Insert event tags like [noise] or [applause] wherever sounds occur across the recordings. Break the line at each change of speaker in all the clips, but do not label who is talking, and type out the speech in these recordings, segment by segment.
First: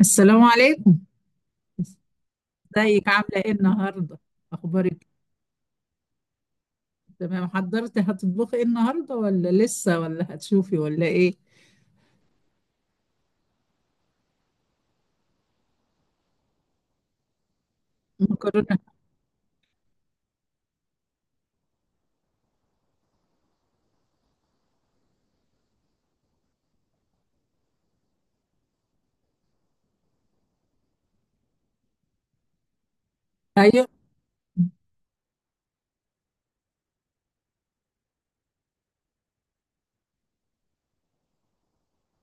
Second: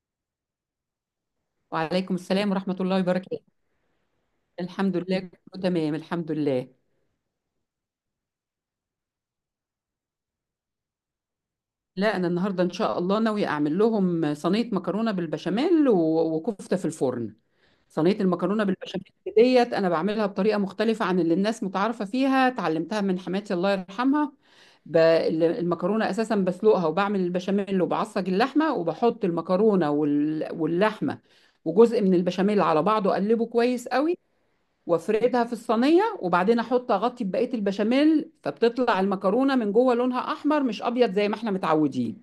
السلام عليكم.
وعليكم السلام ورحمة الله
ازيك عاملة ايه
وبركاته.
النهاردة؟ اخبارك
الحمد
إيه؟
لله كله تمام الحمد لله.
تمام، حضرتي هتطبخي ايه النهاردة، ولا لسه، ولا هتشوفي، ولا ايه؟
لا، أنا النهاردة إن شاء الله ناوية أعمل لهم صينية مكرونة بالبشاميل وكفتة في الفرن. صينية المكرونة
مكرونة.
بالبشاميل ديت أنا بعملها بطريقة مختلفة عن اللي الناس متعارفة فيها، اتعلمتها من حماتي الله يرحمها. المكرونة أساسا بسلقها وبعمل البشاميل وبعصج اللحمة وبحط المكرونة واللحمة وجزء من البشاميل على بعضه، أقلبه
ايوه.
كويس قوي وافردها في الصينيه، وبعدين احط اغطي ببقيه البشاميل، فبتطلع المكرونه من جوه لونها احمر مش ابيض زي ما احنا متعودين.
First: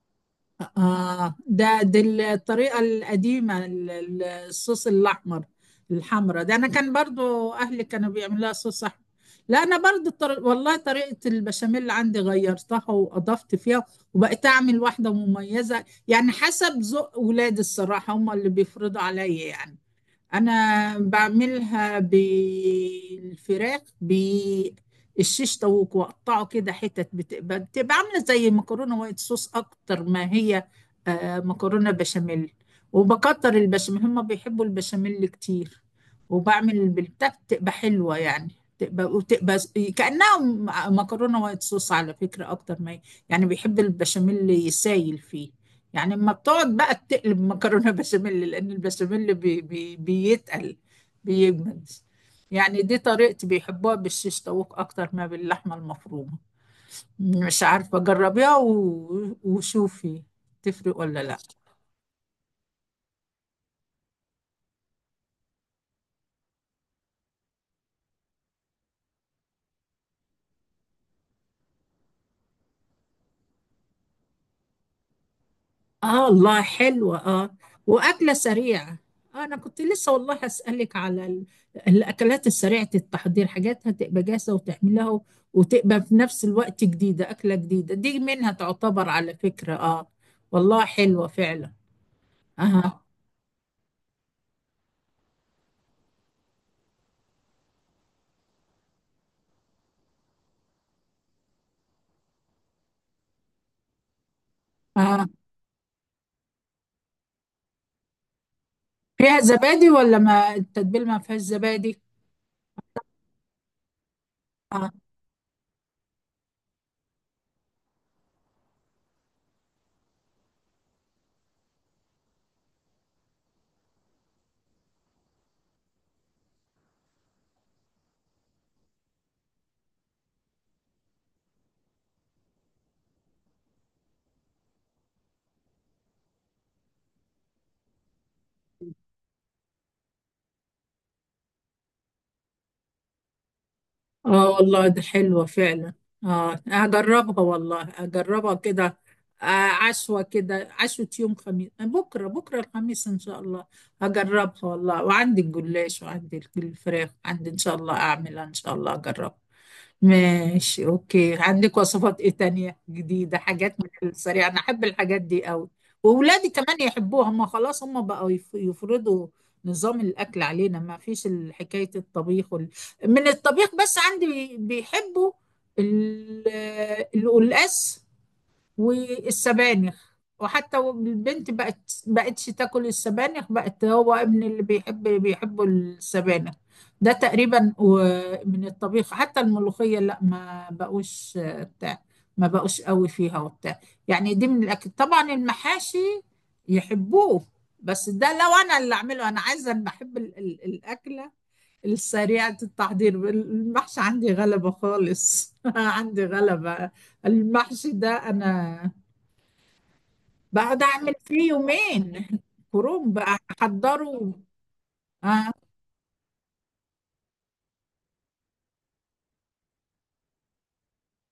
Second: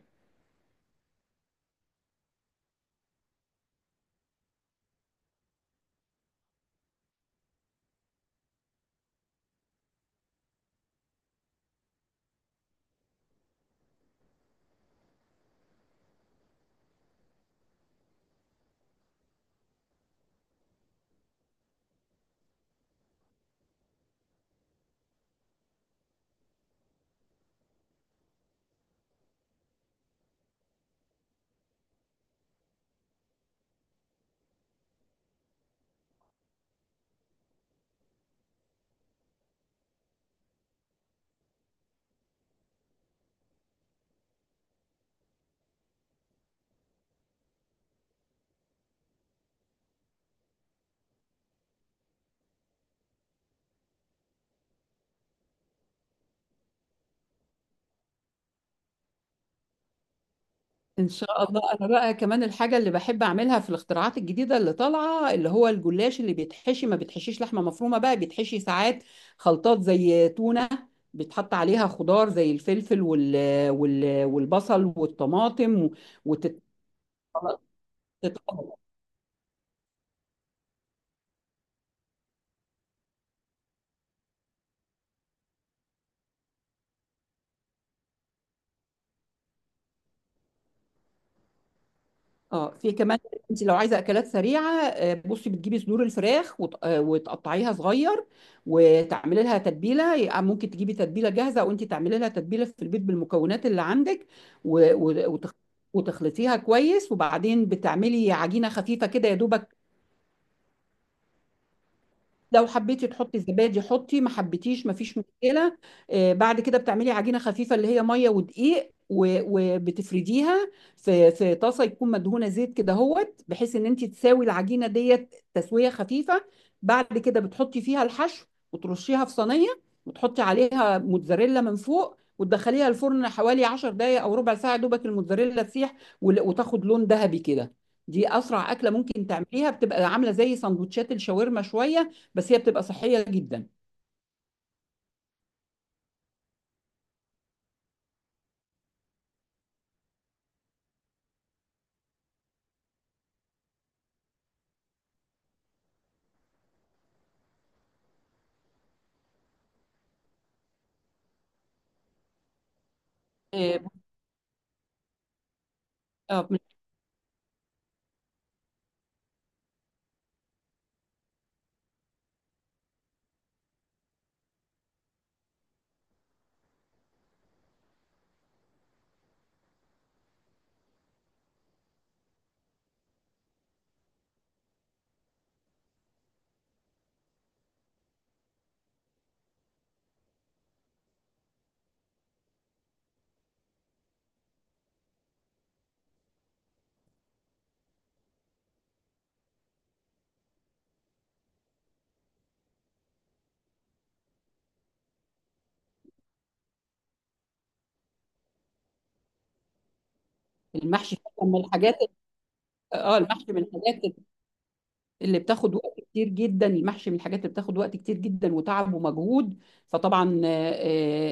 اه، ده دي الطريقة القديمة، الصوص الاحمر، الحمرا ده. انا كان برضو اهلي كانوا بيعملوها صوص احمر. لا، انا برضو والله طريقة البشاميل عندي غيرتها واضفت فيها، وبقيت اعمل واحدة مميزة، يعني حسب ذوق ولادي. الصراحة هم اللي بيفرضوا عليا يعني. أنا بعملها بالفراخ بالشيش طاووق، وأقطعه كده حتت، بتبقى عاملة زي مكرونة وايت صوص أكتر ما هي. آه، مكرونة بشاميل. وبكتر البشاميل، هما بيحبوا البشاميل كتير. وبعمل بالبتاع، بتبقى حلوة يعني. تبقى وتبقى ز- كأنها م- مكرونة وايت صوص على فكرة أكتر ما هي. يعني بيحب البشاميل يسايل فيه. يعني اما بتقعد بقى تقلب مكرونه بشاميل، لان البشاميل بي بي بيتقل، بيجمد. يعني دي طريقتي، بيحبوها بالشيش طاووق اكتر ما باللحمه المفرومه. مش عارفه، جربيها وشوفي تفرق
ان
ولا لا.
شاء الله. انا بقى كمان الحاجه اللي بحب اعملها في الاختراعات الجديده اللي طالعه اللي هو الجلاش اللي بيتحشي، ما بيتحشيش لحمه مفرومه بقى، بيتحشي ساعات خلطات زي تونه، بيتحط عليها خضار زي الفلفل والبصل والطماطم
اه، الله، حلوة اه. واكلة
وتتخلط.
سريعة. آه، انا كنت لسه والله هسألك على الاكلات السريعة التحضير، حاجات هتبقى جاهزة وتعملها، وتبقى في نفس الوقت جديدة. اكلة جديدة، دي منها تعتبر على فكرة، اه. والله حلوة فعلا.
اه، في
اه.
كمان. انت لو عايزه اكلات سريعه، بصي بتجيبي صدور الفراخ وتقطعيها صغير، وتعملي لها تتبيله، ممكن تجيبي تتبيله جاهزه وانت تعملي لها تتبيله في البيت بالمكونات اللي عندك، و-
اه
و- وتخ- وتخلطيها كويس، وبعدين بتعملي عجينه خفيفه كده يا
فيها
دوبك.
زبادي، ولا ما التتبيل ما فيهاش زبادي؟
لو حبيتي تحطي زبادي حطي، ما حبيتيش
آه.
ما فيش مشكله. بعد كده بتعملي عجينه خفيفه اللي هي ميه ودقيق، وبتفرديها في طاسه يكون مدهونه زيت كده هوت، بحيث ان انت تساوي العجينه ديت تسويه خفيفه. بعد كده بتحطي فيها الحشو وترشيها في صينيه، وتحطي عليها موتزاريلا من فوق، وتدخليها الفرن حوالي 10 دقايق او ربع ساعه دوبك الموتزاريلا تسيح وتاخد لون ذهبي كده. دي اسرع اكله ممكن تعمليها، بتبقى عامله زي سندوتشات الشاورما شويه، بس هي بتبقى صحيه جدا.
اه، والله دي حلوة فعلا. اه، هجربها والله، هجربها كده. آه. عشوة كده، عشوة يوم خميس. آه، بكرة بكرة الخميس ان شاء الله. هجربها والله، وعندي الجلاش، وعندي الفراخ عندي، ان شاء الله اعملها، ان شاء الله اجربها. ماشي، اوكي. عندك وصفات ايه تانية جديدة، حاجات
إيه،
من السريع؟ انا احب الحاجات دي قوي،
آه،
واولادي
من-
كمان يحبوها. هم خلاص هم بقوا يفرضوا نظام الاكل علينا. ما فيش حكاية الطبيخ وال... من الطبيخ بس، عندي بيحبوا ال- القلقاس والسبانخ. وحتى البنت بقت بقتش تاكل السبانخ، بقت. هو ابني اللي بيحبوا السبانخ ده تقريبا. من الطبيخ، حتى الملوخية لا، ما بقوش آه، بتاع. ما بقوش قوي فيها وبتاع. يعني دي من الأكل. طبعا المحاشي يحبوه، بس ده لو انا اللي اعمله. انا عايزه، أنا بحب الاكله السريعه التحضير. المحشي عندي غلبه خالص [laughs] عندي غلبه. المحشي ده انا بعد اعمل
المحشي حاجة
فيه
من الحاجات.
يومين كروب
اه،
بقى
المحشي من الحاجات
احضره.
اللي
اه،
بتاخد وقت كتير جدا، المحشي من الحاجات اللي بتاخد وقت كتير جدا وتعب ومجهود. فطبعا آه،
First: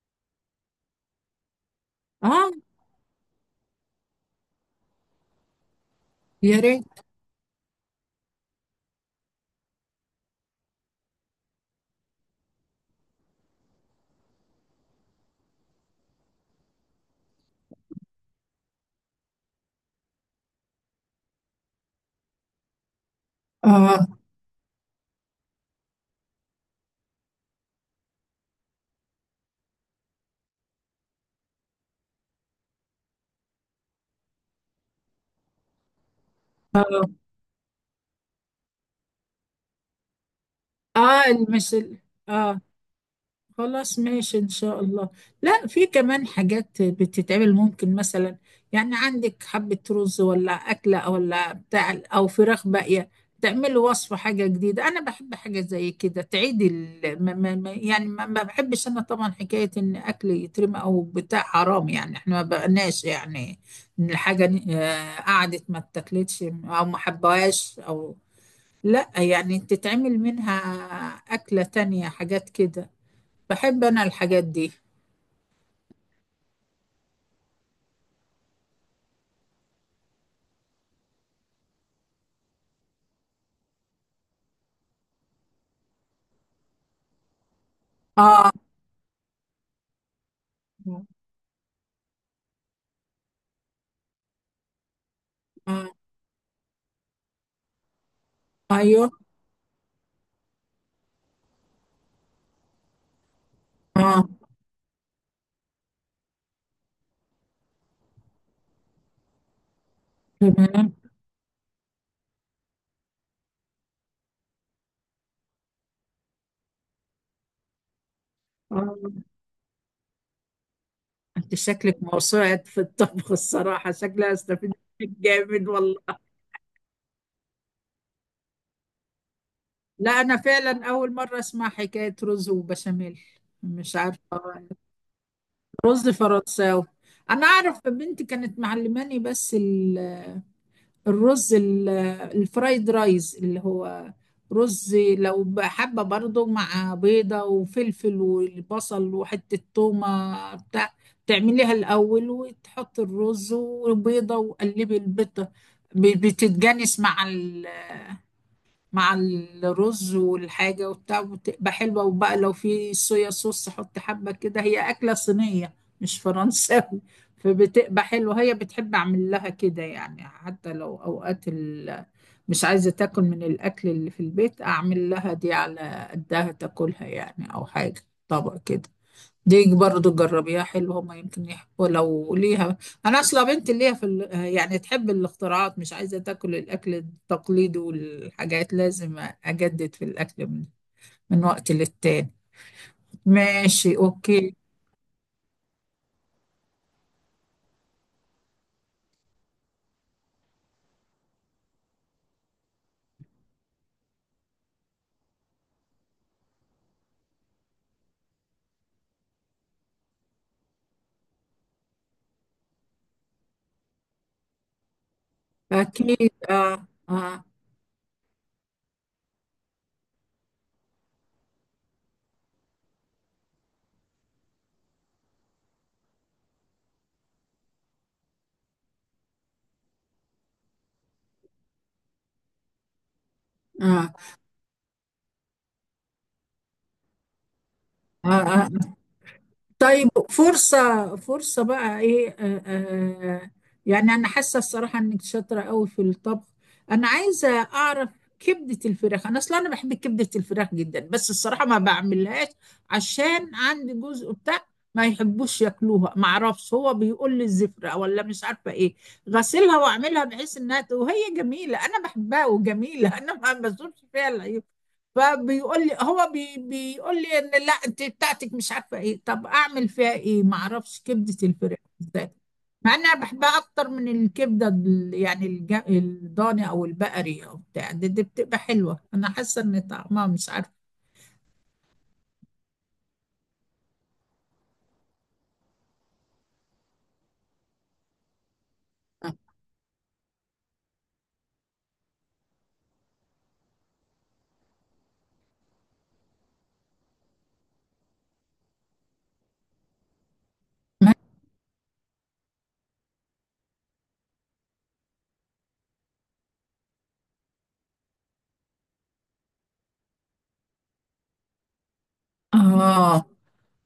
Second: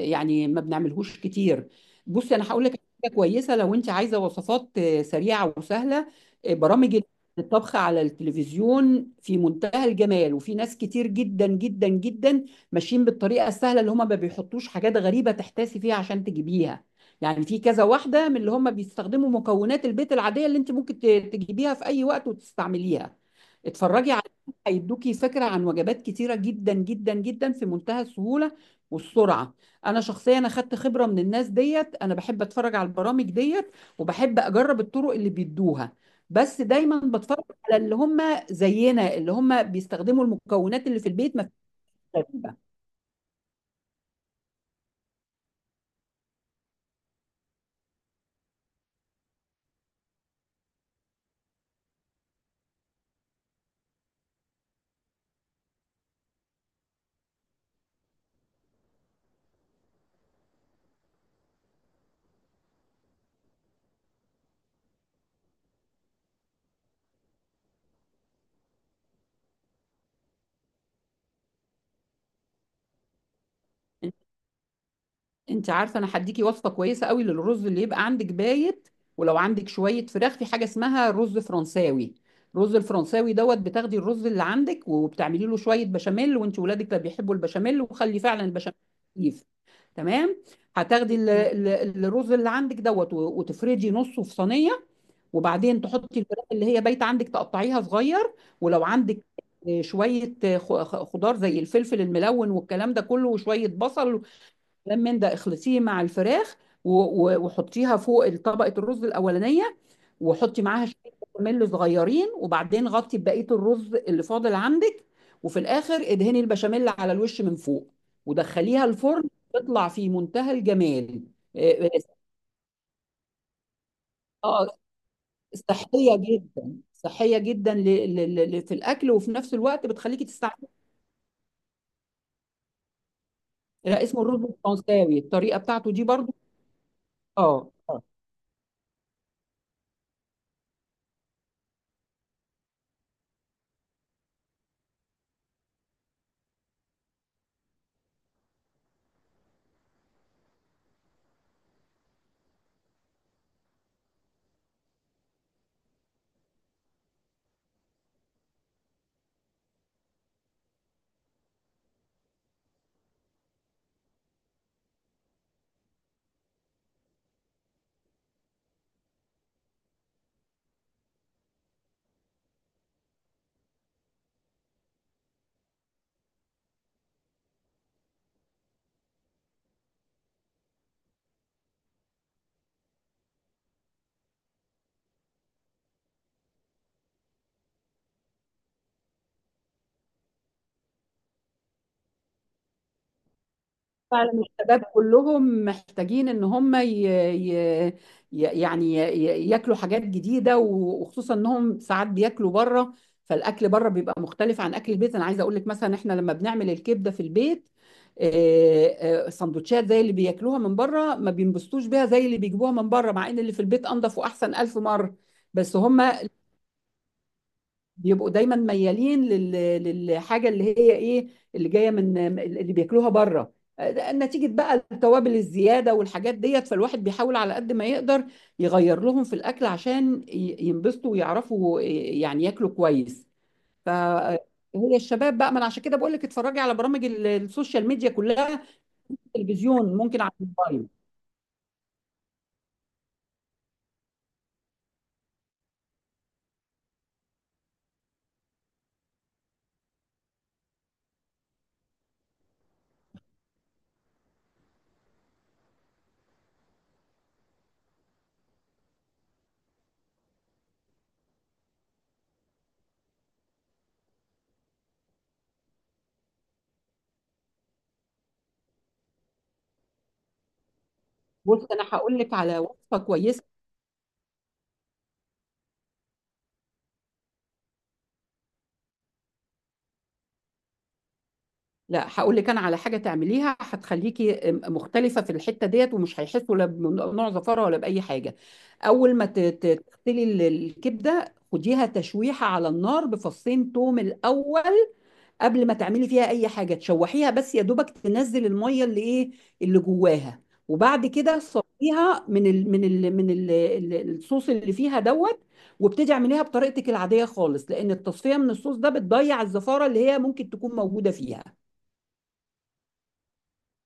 آه، يعني ما بنعملهوش كتير. بصي
اه،
انا هقول لك حاجه كويسه، لو انت عايزه وصفات سريعه وسهله،
يا ريت.
برامج الطبخ على التلفزيون في منتهى الجمال، وفي ناس كتير جدا جدا جدا ماشيين بالطريقه السهله، اللي هم ما بيحطوش حاجات غريبه تحتاسي فيها عشان تجيبيها. يعني في كذا واحده من اللي هم بيستخدموا مكونات البيت العاديه اللي انت ممكن تجيبيها في اي وقت وتستعمليها.
اه،
اتفرجي على هيدوكي، فكرة عن وجبات كتيرة جدا جدا جدا في منتهى السهولة والسرعة. انا شخصيا انا خدت خبرة من الناس ديت، انا بحب اتفرج على البرامج ديت وبحب اجرب الطرق اللي بيدوها. بس دايما
اه،
بتفرج على اللي هم زينا، اللي هم بيستخدموا المكونات اللي في
اه،
البيت، ما فيش
المثل،
غريبة.
اه. خلاص، ماشي إن شاء الله. لا، في كمان حاجات بتتعمل. ممكن مثلا يعني عندك حبة رز ولا أكلة أو ولا بتاع أو فراخ باقية، تعملي وصفة حاجة جديدة. أنا بحب حاجة زي كده، تعيدي يعني ما بحبش. أنا طبعا حكاية إن أكل يترمى أو بتاع، حرام يعني. إحنا ما بقناش يعني، إن الحاجة آه، قعدت ما اتاكلتش أو ما حبهاش، أو لا، يعني تتعمل منها أكلة تانية، حاجات كده. بحب انا الحاجات دي.
انت عارفه، انا هديكي وصفه كويسه قوي للرز اللي يبقى عندك بايت ولو عندك شويه فراخ، في حاجه اسمها رز فرنساوي. الرز الفرنساوي دوت بتاخدي الرز اللي عندك وبتعملي له شويه بشاميل، وانت ولادك لا بيحبوا البشاميل، وخلي فعلا
اه،
البشاميل خفيف. تمام. هتاخدي الرز اللي عندك دوت وتفردي نصه في صينيه، وبعدين
آه،
تحطي الفراخ اللي هي بايته عندك تقطعيها صغير، ولو
ايوه،
عندك شويه خضار زي الفلفل الملون والكلام ده كله وشويه بصل،
اه،
كلام من ده اخلطيه مع الفراخ و- وحطيها فوق طبقة الرز الأولانية، وحطي معاها
تمام،
شوية بشاميل صغيرين، وبعدين غطي بقية الرز اللي فاضل عندك، وفي الآخر ادهني البشاميل على الوش من فوق ودخليها
اه.
الفرن. تطلع في منتهى الجمال.
انت
اه،
شكلك موسوعة في الطبخ الصراحة، شكلها استفيد
آه،
منك جامد والله.
صحية جدا، صحية جدا، في الأكل، وفي نفس الوقت
لا،
بتخليكي
انا
تستعملي.
فعلا اول مرة اسمع حكاية رز وبشاميل، مش
لا،
عارفة.
اسمه الرز الفرنساوي، الطريقة بتاعته دي
رز
برضو.
فرنساوي. انا
اه.
اعرف
آه.
بنتي كانت معلماني، بس الرز الفرايد رايز اللي هو رز. لو بقى حابة برضه، مع بيضة وفلفل والبصل وحتة تومة بتاع، تعمليها الأول، وتحط الرز وبيضة، وقلبي البيضة بتتجانس مع ال... مع الرز والحاجة وبتاع، بتبقى حلوة. وبقى لو في صويا صوص حط حبة كده. هي أكلة صينية، مش فرنساوي. فبتبقى حلوة. هي بتحب أعمل لها كده يعني. حتى لو أوقات ال... مش عايزة تاكل من الأكل اللي في البيت، أعمل لها دي على قدها تاكلها يعني، أو حاجة، طبق كده. دي برضو جربيها حلوة، هما يمكن يحبوا لو ليها. أنا أصلا بنت ليها في ال... يعني تحب الاختراعات، مش عايزة تاكل الأكل التقليدي. والحاجات لازم أجدد في الأكل من وقت للتاني. ماشي،
فعلا،
أوكي.
الشباب كلهم محتاجين ان هم ياكلوا حاجات جديده، وخصوصا انهم ساعات بياكلوا بره، فالاكل بره بيبقى مختلف عن اكل البيت. انا عايزه اقول لك مثلا احنا لما بنعمل الكبده في البيت سندوتشات زي اللي بياكلوها من بره، ما بينبسطوش بيها زي اللي بيجيبوها من بره، مع ان اللي في البيت انضف واحسن الف مره. بس هم
أكيد، آه، آه،
بيبقوا دايما ميالين للحاجه اللي هي ايه، اللي جايه من اللي بياكلوها بره، نتيجه بقى التوابل الزياده والحاجات ديت. فالواحد بيحاول على قد ما يقدر يغير لهم في الاكل عشان ينبسطوا ويعرفوا يعني ياكلوا كويس. ف
آه،
هي الشباب بقى. ما انا عشان كده بقول لك اتفرجي على برامج السوشيال ميديا
آه,
كلها،
آه.
تلفزيون
طيب،
ممكن على الموبايل.
فرصة، فرصة بقى ايه، آه آه. يعني انا حاسة الصراحة انك شاطرة قوي في الطبخ. انا عايزة اعرف، كبدة الفراخ، انا اصلا انا بحب كبدة الفراخ جدا، بس الصراحة ما بعملهاش. عشان عندي جزء بتاع ما يحبوش ياكلوها. ما اعرفش، هو بيقول لي الزفرة ولا مش عارفة ايه. غسلها واعملها بحيث انها وهي جميلة، انا بحبها وجميلة [laughs] انا ما بزورش فيها العيوب. فبيقول لي، هو بيقول لي ان لا انت بتاعتك مش عارفه ايه. طب اعمل فيها ايه؟ ما اعرفش كبده
بص
الفراخ
انا هقول لك
بالذات.
على
مع
وصفه
ان انا
كويسه.
بحبها اكتر من الكبده يعني الضاني او البقري او بتاع. دي بتبقى حلوه، انا حاسه ان طعمها مش عارفه.
لأ، هاقول لِك أنا على حاجة تعمليها هتخلّيكِ مختلفة في الحتّة ديّة، ومش هيحسّوا لا بنوع زفارة ولا بأي حاجة. أول ما ت ت تغسلي الكبدة خديها تشويحة على النار بفصّين توم الأول، قبل ما تعملي فيها أي حاجة، تشوّحيها بس يا دوبك تنزّل المَيّة اللي إيه، اللي جواها، وبعد كده صفّيها من ال من ال من ال ال الصوص اللي فيها دوّة، وابتدي اعمليها بطريقتِك العادية خالص، لإن التصفية من الصوص ده بتضيّع الزفارة اللي هي ممكن تكون موجودة فيها.
اه،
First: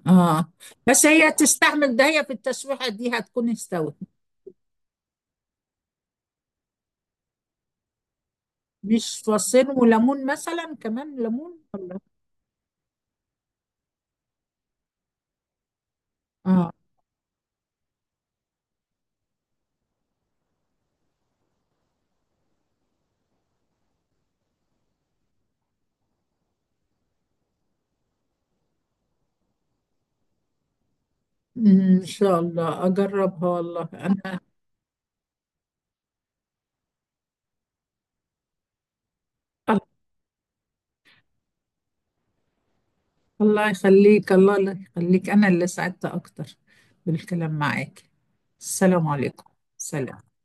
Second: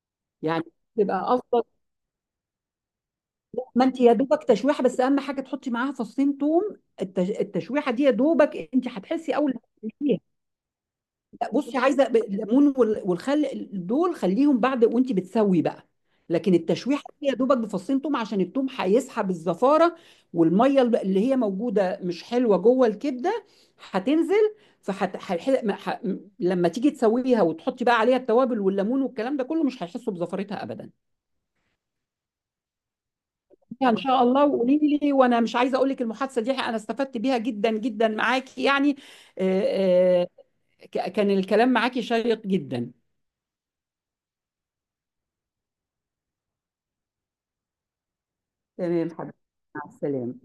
اه.
يعني
بس
تبقى
هي
افضل.
تستحمل ده؟ هي في التشويحه دي هتكون
ما
استوت.
انت يا دوبك تشويحه بس، اهم حاجه تحطي معاها فصين توم. التشويحه دي يا دوبك انت
مش
هتحسي اول ما
فصين
تاكليها.
وليمون مثلا، كمان
لا،
ليمون
بصي
ولا؟
عايزه الليمون والخل دول خليهم بعد وانت بتسوي بقى، لكن
اه.
التشويحه دي يا دوبك بفصين توم، عشان التوم هيسحب الزفاره والميه اللي هي موجوده مش حلوه جوه الكبده هتنزل. فحت... هيح... ما- ح... لما تيجي تسويها وتحطي بقى عليها التوابل والليمون والكلام ده كله، مش هيحسوا بزفرتها ابدا.
أمم، ان شاء الله اجربها والله
يعني ان شاء
انا.
الله وقولي لي، وانا مش عايزه اقول لك المحادثه دي انا استفدت بيها جدا جدا معاكي يعني. آه، آه، كان الكلام معاكي شيق جدا.
الله يخليك. الله اللي يخليك، أنا اللي سعدت أكتر بالكلام معاك. السلام
تمام حبيبتي،
عليكم.
مع السلامه.
سلام.